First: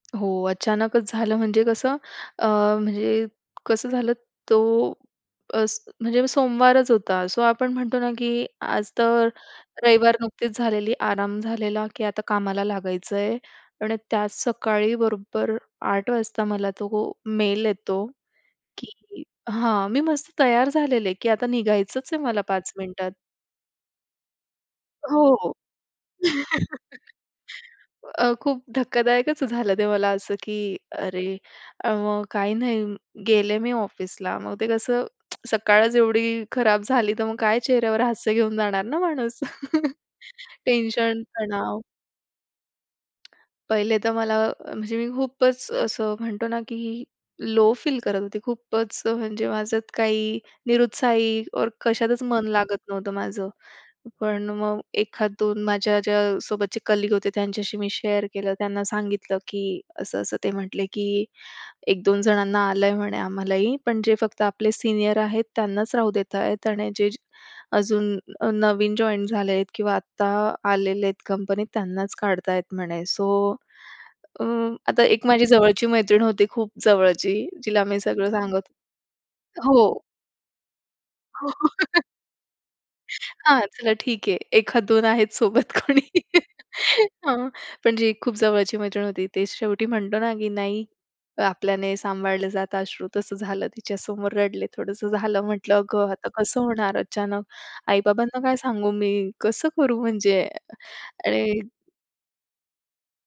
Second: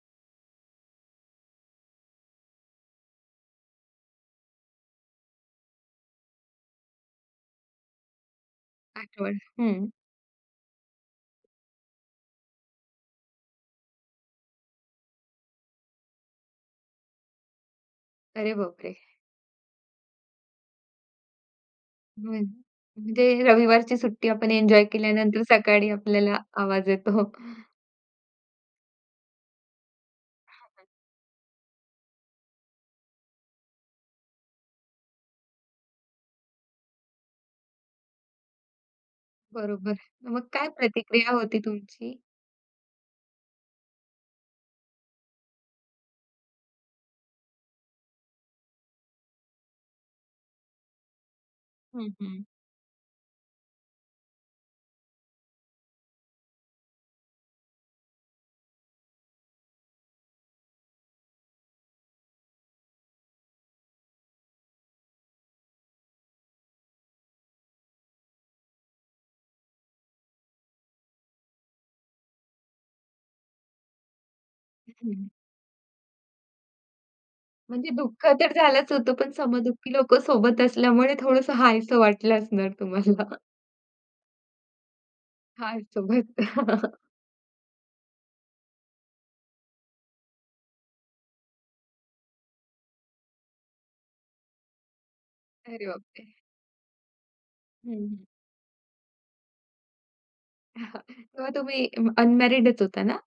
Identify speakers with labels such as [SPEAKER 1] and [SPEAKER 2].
[SPEAKER 1] हो, अचानकच झालं म्हणजे कसं अ, म्हणजे कसं झालं, तो अस म्हणजे सोमवारच होता सो आपण म्हणतो ना, की आज तर
[SPEAKER 2] आठवण, हं.
[SPEAKER 1] रविवार नुकतीच झालेली आराम झालेला, की आता कामाला लागायचं आहे आणि त्याच सकाळी बरोबर 08:00 वाजता मला तो मेल येतो,
[SPEAKER 2] अरे
[SPEAKER 1] की
[SPEAKER 2] बापरे!
[SPEAKER 1] हां, मी मस्त तयार झालेले की आता निघायचंच आहे मला
[SPEAKER 2] हं,
[SPEAKER 1] 5 मिनिटात.
[SPEAKER 2] म्हणजे रविवारची सुट्टी आपण एन्जॉय केल्यानंतर
[SPEAKER 1] हो,
[SPEAKER 2] सकाळी आपल्याला आवाज येतो.
[SPEAKER 1] अ, खूप धक्कादायकच झालं ते मला असं, की
[SPEAKER 2] [unintelligible]
[SPEAKER 1] अरे, अ, मग काही नाही, गेले मी ऑफिसला मग ते कसं सकाळच एवढी खराब झाली, तर मग काय चेहऱ्यावर हास्य घेऊन जाणार ना माणूस.
[SPEAKER 2] बरोबर, मग काय
[SPEAKER 1] टेन्शन,
[SPEAKER 2] प्रतिक्रिया होती
[SPEAKER 1] तणाव.
[SPEAKER 2] तुमची?
[SPEAKER 1] पहिले तर मला म्हणजे मी खूपच असं म्हणतो ना, की लो फील करत होते खूपच, म्हणजे माझं काही निरुत्साही और
[SPEAKER 2] हं,
[SPEAKER 1] कशातच
[SPEAKER 2] हं.
[SPEAKER 1] मन लागत नव्हतं माझं. पण मग एखाद दोन माझ्या ज्या सोबतचे कलीग होते त्यांच्याशी मी शेअर केलं, त्यांना सांगितलं, की असं-असं, ते म्हटले की, "1-2 जणांना आलंय म्हणे आम्हालाही, पण जे फक्त आपले सीनियर आहेत, त्यांनाच राहू देत आहेत आणि जे अजून अ, नवीन जॉईंट झालेत किंवा आत्ता आलेले आहेत कंपनीत त्यांनाच काढता आहेत म्हणे." सो अ, आता एक
[SPEAKER 2] हं.
[SPEAKER 1] माझी जवळची मैत्रीण होती, खूप जवळची जिला
[SPEAKER 2] म्हणजे
[SPEAKER 1] मी
[SPEAKER 2] दुःख
[SPEAKER 1] सगळं
[SPEAKER 2] तर
[SPEAKER 1] सांगत
[SPEAKER 2] झालंच होतं, पण सम-दुःखी
[SPEAKER 1] हो.
[SPEAKER 2] लोकं सोबत असल्यामुळे थोडंसं हायसं वाटलं असणार तुम्हाला.
[SPEAKER 1] हां, चला ठीक आहे. एखाद दोन आहेत सोबत
[SPEAKER 2] आहे
[SPEAKER 1] कोणी.
[SPEAKER 2] सोबत.
[SPEAKER 1] हां, पण जी खूप जवळची मैत्रीण होती, ते शेवटी म्हणतो ना, की नाही आपल्याने सांभाळलं जातं अश्रू तसं झालं. तिच्यासमोर रडले थोडंसं झालं, म्हटलं
[SPEAKER 2] अरे
[SPEAKER 1] अगं आता
[SPEAKER 2] बापरे!
[SPEAKER 1] कसं होणार, अचानक
[SPEAKER 2] हं, हं.
[SPEAKER 1] आई-बाबांना काय सांगू मी? कसं करू म्हणजे?
[SPEAKER 2] तेव्हा
[SPEAKER 1] आणि
[SPEAKER 2] तुम्ही अ, अनमॅरिडच होता ना?